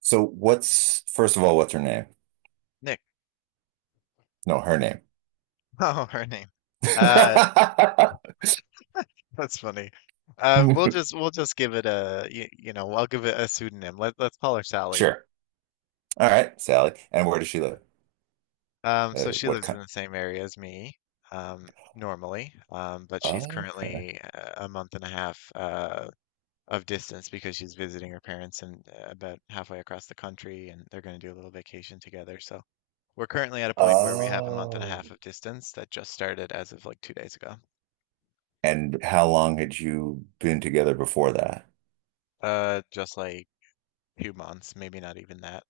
So what's first of all, what's her name? Nick. No, her name. Oh, her name. Uh, that's funny. We'll just give it a I'll give it a pseudonym. Let's call her Sally. Sure. All right, Sally. And where does she live? Um, so she What lives in kind? the same area as me, normally, but she's Oh, okay. currently a month and a half of distance because she's visiting her parents and about halfway across the country, and they're going to do a little vacation together. So we're currently at a point where we have a month and a half Oh. of distance that just started as of like 2 days ago. And how long had you been together before that? Just like 2 months, maybe not even that.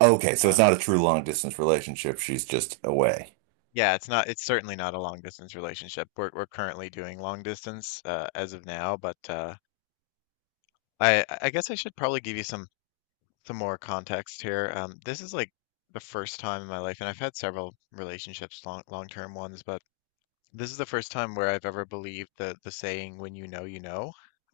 Okay, so it's Uh, not a true long distance relationship. She's just away. yeah, it's not, it's certainly not a long distance relationship. We're currently doing long distance as of now, but I guess I should probably give you some more context here. This is like the first time in my life, and I've had several relationships, long-term ones, but this is the first time where I've ever believed the saying "when you know, you know."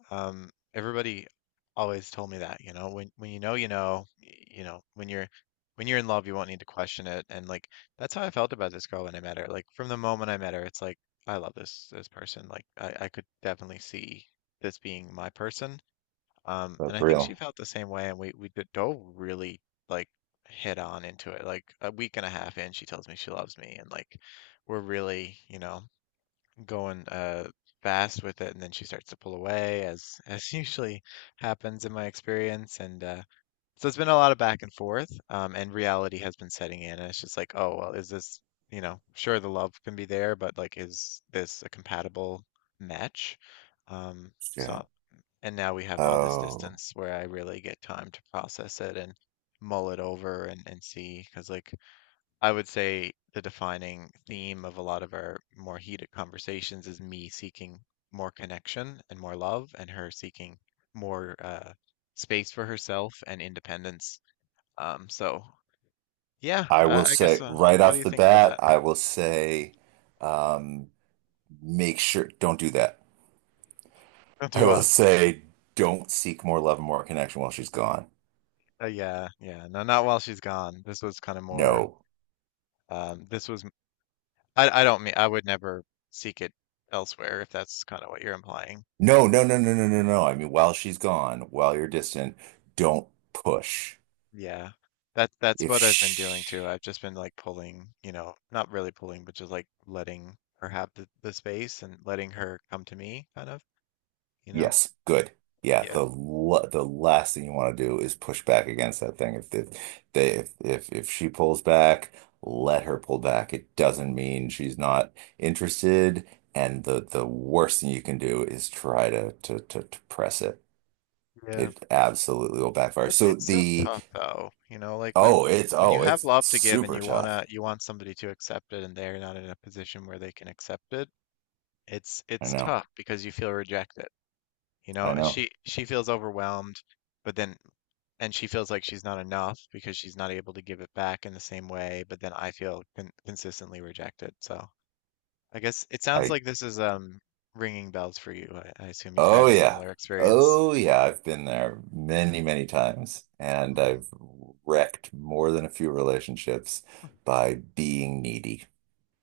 Everybody always told me that, you know, when you know, when you're in love, you won't need to question it. And like that's how I felt about this girl when I met her. Like from the moment I met her, it's like I love this person. I could definitely see this being my person. And That's I think she real. felt the same way, and dove really like head on into it. Like a week and a half in, she tells me she loves me, and like we're really, going fast with it, and then she starts to pull away as usually happens in my experience. And uh so it's been a lot of back and forth, and reality has been setting in, and it's just like, oh well, is this, sure, the love can be there, but like, is this a compatible match? um so Shit. and now we have all this Oh, distance where I really get time to process it and mull it over and see. Because like, I would say the defining theme of a lot of our more heated conversations is me seeking more connection and more love, and her seeking more space for herself and independence. Um, so yeah, I will I, I guess. say right What do off you the think about bat, that? I will say, um, make sure don't do that. Do I will what? say, don't seek more love and more connection while she's gone. Yeah, yeah. No, not while she's gone. This was kind of more. No. This was. I don't mean. I would never seek it elsewhere, if that's kind of what you're implying. No, no, no, um, no, no, no, no. I mean, while she's gone, while you're distant, don't push. Yeah. That that's If what I've been doing too. she, I've just been like pulling, you know, not really pulling, but just like letting her have the space and letting her come to me kind of, you know? yes, good. Yeah, Yeah. The last thing you want to do is push back against that thing. If the, they if she pulls back, let her pull back. It doesn't mean she's not interested, and the worst thing you can do is try to press it. Yeah. It absolutely will backfire. So It's still the tough though, you know, like when oh, it's when you have love to give and super you tough. wanna you want somebody to accept it, and they're not in a position where they can accept it. it's I it's know. tough because you feel rejected. You know, I and know. she feels overwhelmed, but then and she feels like she's not enough because she's not able to give it back in the same way, but then I feel consistently rejected. So I guess it sounds I like this is ringing bells for you. I assume you've Oh had a yeah. similar experience. Oh yeah, I've been there many, many times, and Mm, I've wrecked more than a few relationships by being needy.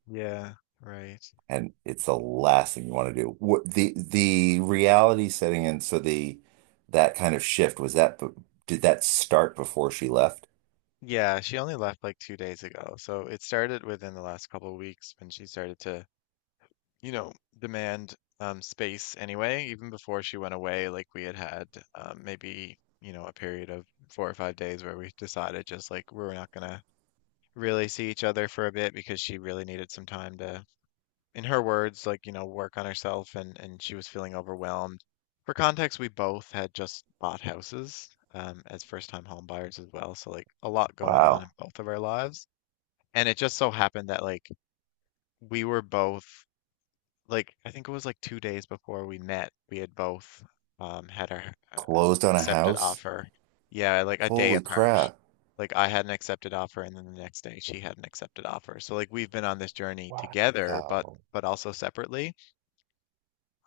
yeah, right. And it's the last thing you want to do. What the reality setting in, so the that kind of shift, did that start before she left? Yeah, she only left like 2 days ago. So it started within the last couple of weeks when she started to, you know, demand space anyway. Even before she went away, like we had had maybe, you know, a period of 4 or 5 days where we decided just like we were not gonna really see each other for a bit, because she really needed some time to, in her words, like, you know, work on herself, and she was feeling overwhelmed. For context, we both had just bought houses, as first-time home buyers as well, so like a lot going on in Wow. both of our lives. And it just so happened that like we were both, like I think it was like 2 days before we met, we had both had our Closed on a accepted house? offer. Yeah, like a day Holy apart. crap. Like I had an accepted offer, and then the next day she had an accepted offer. So like we've been on this journey together, Wow. but also separately.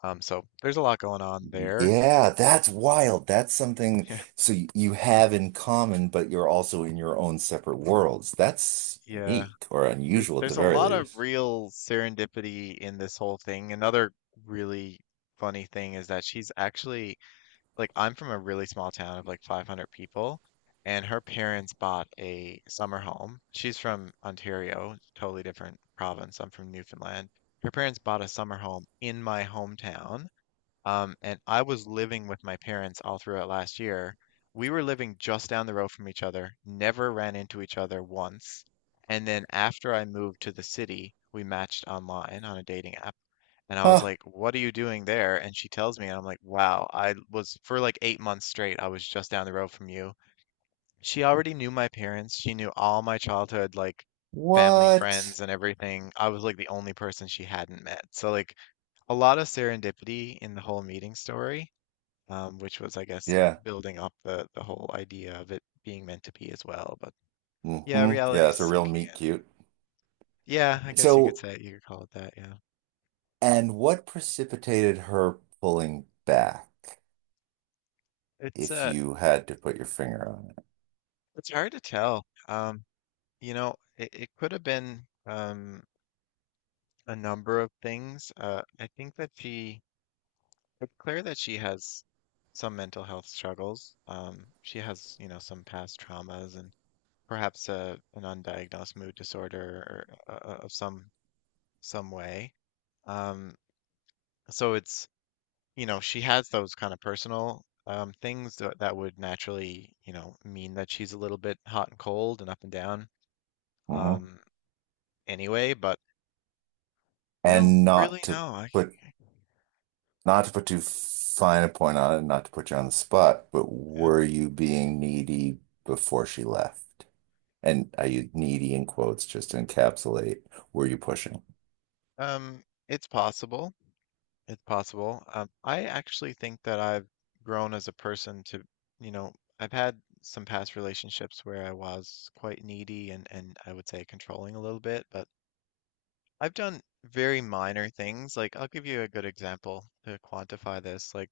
So there's a lot going on there. Yeah, that's wild. That's something Yeah, so you have in common, but you're also in your own separate worlds. That's yeah. unique, or unusual at the There's a very lot of least. real serendipity in this whole thing. Another really funny thing is that she's actually, like, I'm from a really small town of like 500 people, and her parents bought a summer home. She's from Ontario, totally different province. I'm from Newfoundland. Her parents bought a summer home in my hometown, and I was living with my parents all throughout last year. We were living just down the road from each other, never ran into each other once. And then after I moved to the city, we matched online on a dating app. And I was Huh. like, "What are you doing there?" And she tells me, and I'm like, "Wow, I was for like 8 months straight, I was just down the road from you." She already knew my parents. She knew all my childhood, like family, friends, What? and everything. I was like the only person she hadn't met. So like a lot of serendipity in the whole meeting story, which was, I guess, Yeah. building up the whole idea of it being meant to be as well. But yeah, Hmm. Yeah, reality's it's a real sinking meet in. cute. Yeah, I guess you could So, say, you could call it that. Yeah, and what precipitated her pulling back, it's if uh, you had to put your finger on it? it's hard to tell. You know, it could have been a number of things. I think that she, it's clear that she has some mental health struggles. She has, you know, some past traumas, and perhaps a, an undiagnosed mood disorder, or, of some way. Um, so it's, you know, she has those kind of personal things that, that would naturally, you know, mean that she's a little bit hot and cold and up and down, Hmm. um, anyway. But I don't And really know. put not to put too fine a point on it, not to put you on the spot, but Yeah. were you being needy before she left? And are you needy in quotes, just to encapsulate, were you pushing? Um, it's possible. It's possible. I actually think that I've grown as a person to, you know, I've had some past relationships where I was quite needy, and I would say controlling a little bit, but I've done very minor things. Like I'll give you a good example to quantify this. Like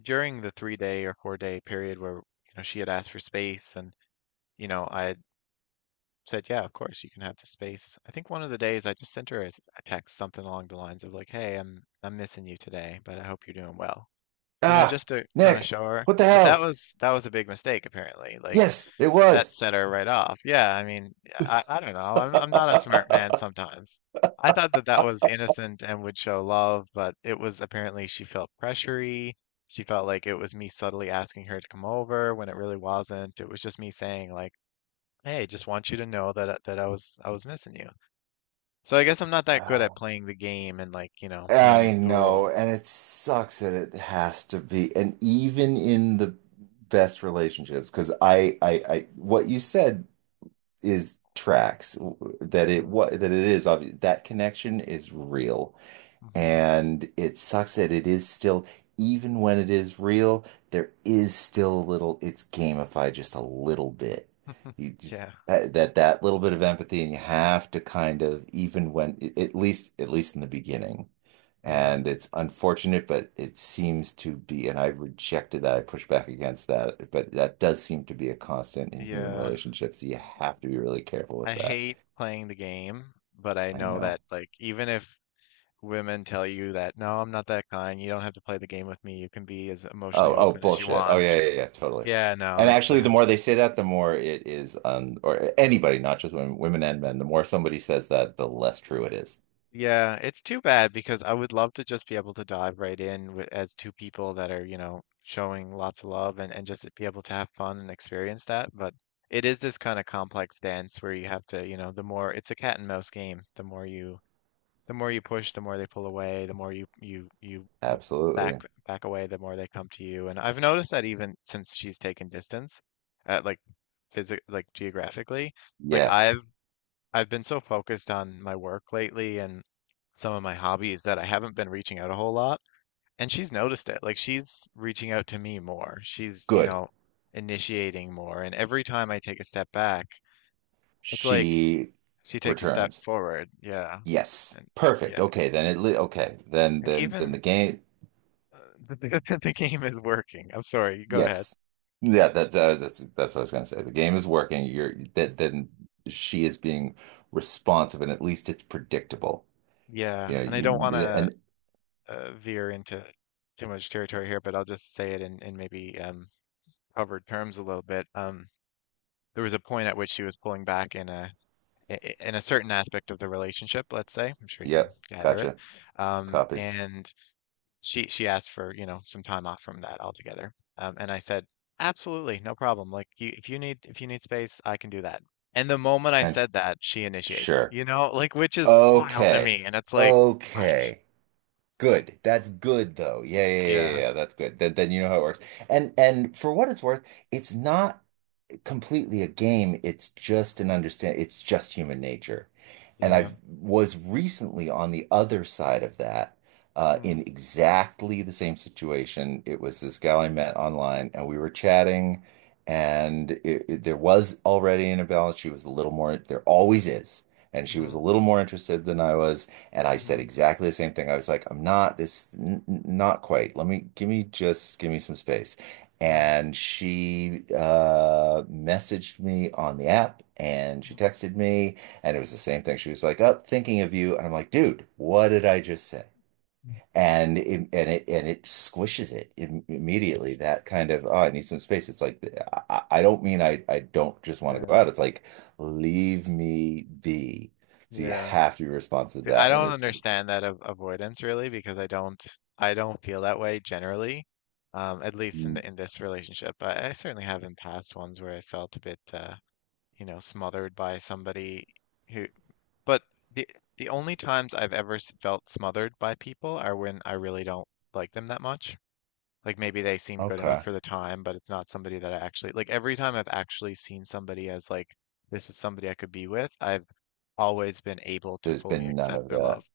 during the 3 day or 4 day period where, you know, she had asked for space, and, you know, I said, "Yeah, of course you can have the space." I think one of the days I just sent her a a text, something along the lines of like, "Hey, I'm missing you today, but I hope you're doing well." You know, Ah, just to kind of Nick, show her. what the But hell? That was a big mistake apparently. Like Yes, it that was. set her right off. Yeah, I mean, yeah, I don't know. I'm not a smart man sometimes. I thought that that was innocent and would show love, but it was apparently she felt pressury. She felt like it was me subtly asking her to come over when it really wasn't. It was just me saying like, hey, just want you to know that I was missing you. So I guess I'm not that good at playing the game, and like, you know, playing I it know, cool. and it sucks that it has to be. And even in the best relationships, because what you said is tracks that it Mm, what that it is obvious that connection is real, mm-hmm. and it sucks that it is still, even when it is real, there is still a little, it's gamified just a little bit. You just, Yeah, that, that that little bit of empathy, and you have to kind of, even when, at least in the beginning. yeah, And it's unfortunate, but it seems to be, and I've rejected that, I push back against that, but that does seem to be a constant in human yeah. relationships. You have to be really careful I with that. hate playing the game, but I I know know. that like, even if women tell you that, no, I'm not that kind, you don't have to play the game with me, you can be as emotionally Oh, oh, open as you bullshit. Oh, want. yeah, yeah, yeah, totally. Yeah, no, And it's actually, the more they say that, the more it is, or anybody, not just women, women and men, the more somebody says that, the less true it is. Yeah, it's too bad because I would love to just be able to dive right in, with, as two people that are, you know, showing lots of love, and just be able to have fun and experience that. But it is this kind of complex dance where you have to, you know, the more, it's a cat and mouse game. The more you push, the more they pull away, the more you back Absolutely. back away, the more they come to you. And I've noticed that even since she's taken distance, like physic like geographically, like Yeah, I've been so focused on my work lately and some of my hobbies that I haven't been reaching out a whole lot. And she's noticed it. Like she's reaching out to me more. She's, you good. know, initiating more. And every time I take a step back, it's like She she takes a step returns. forward. Yeah. Yes. And Perfect. yeah. Okay, then, And then, then even the game, uh, the game is working. I'm sorry. Go ahead. yes. Yeah, that's, that's what I was gonna say. The game is working. Then she is being responsive, and at least it's predictable. You Yeah. know, And I don't want you, to and, veer into too much territory here, but I'll just say it in maybe covered terms a little bit. There was a point at which she was pulling back in a in a certain aspect of the relationship, let's say. I'm sure you can yep, gather it. gotcha. Copy. And she asked for, you know, some time off from that altogether. And I said, absolutely, no problem. Like you, if you need space, I can do that. And the moment I And said that, she initiates, sure. you know, like, which is wild to Okay. me. And it's like, what? Okay. Good. That's good though. Yeah, yeah, yeah, Yeah, yeah, yeah. That's good. Then you know how it works. And for what it's worth, it's not completely a game. It's just an understand. It's just human nature. And yeah. I was recently on the other side of that, in Mm, exactly the same situation. It was this gal I met online, and we were chatting, and there was already an imbalance. She was a little more. There always is. And she was mm-hmm, a little more interested than I was, and I mm-hmm, said exactly the same thing. I was like, "I'm not this, not quite. Let me give me just give me some space." mm-hmm, And she messaged me on the app and she texted me, and it was the same thing. She was like, "Up, thinking of you." And I'm like, "Dude, what did I just say?" mm, And it squishes it im immediately. That kind of, oh, I need some space. It's like I don't just want to go yeah, out. It's like leave me be. So you yeah. have to be responsive to See, I that. And don't it's understand that av avoidance really, because I don't feel that way generally. At least in mm, the, in this relationship. I certainly have in past ones where I felt a bit you know, smothered by somebody who, but the the only times I've ever felt smothered by people are when I really don't like them that much. Like maybe they seem good enough okay. for the time, but it's not somebody that I actually like. Every time I've actually seen somebody as like, this is somebody I could be with, I've always been able to There's fully been none accept of their that. love.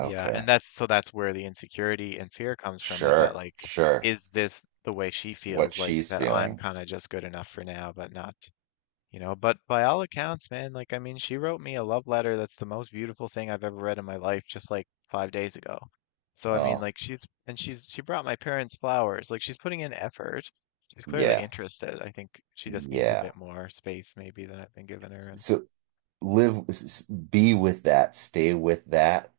Yeah, and that's, so that's where the insecurity and fear comes from, is that Sure. like, Sure. is this the way she What feels, like, she's that I'm feeling. kind of just good enough for now, but not, you know. But by all accounts, man, like, I mean, she wrote me a love letter that's the most beautiful thing I've ever read in my life just like 5 days ago. So I mean, Oh, like, she's and she's she brought my parents flowers. Like she's putting in effort. She's clearly yeah. interested. I think she just needs a Yeah. bit more space maybe than I've been giving her. And So live, be with that, stay with that,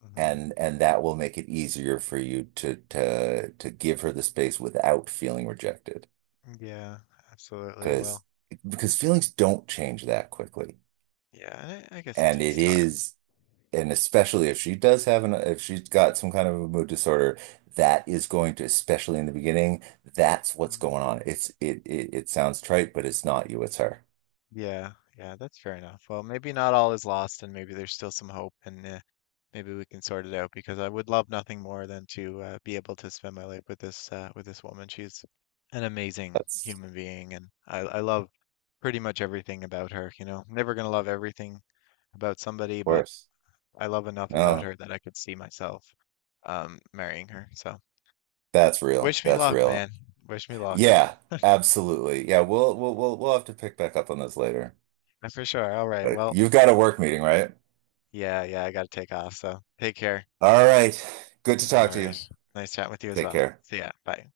Mhm. And that will make it easier for you to give her the space without feeling rejected. Yeah, absolutely. Because Well, feelings don't change that quickly. yeah, I guess it And takes it time. is, and especially if she does have an, if she's got some kind of a mood disorder, that is going to, especially in the beginning, that's what's Mm, going on. It's it, sounds trite, but it's not you, it's her. yeah, yeah, that's fair enough. Well, maybe not all is lost, and maybe there's still some hope, and maybe we can sort it out, because I would love nothing more than to be able to spend my life with this woman. She's an amazing That's human being, and I love pretty much everything about her. You know, never gonna love everything about somebody, but course. I love enough about No, her that I could see myself marrying her. So that's real. wish me That's luck, man. real. Wish me luck. Yeah, absolutely. Yeah, we'll have to pick back up on this later. For sure. All right. But Well, you've got a work meeting, right? yeah, yeah, I gotta take off. So take care. All right. Good to talk All to right. you. Nice chatting with you as Take well. care. See ya. Bye.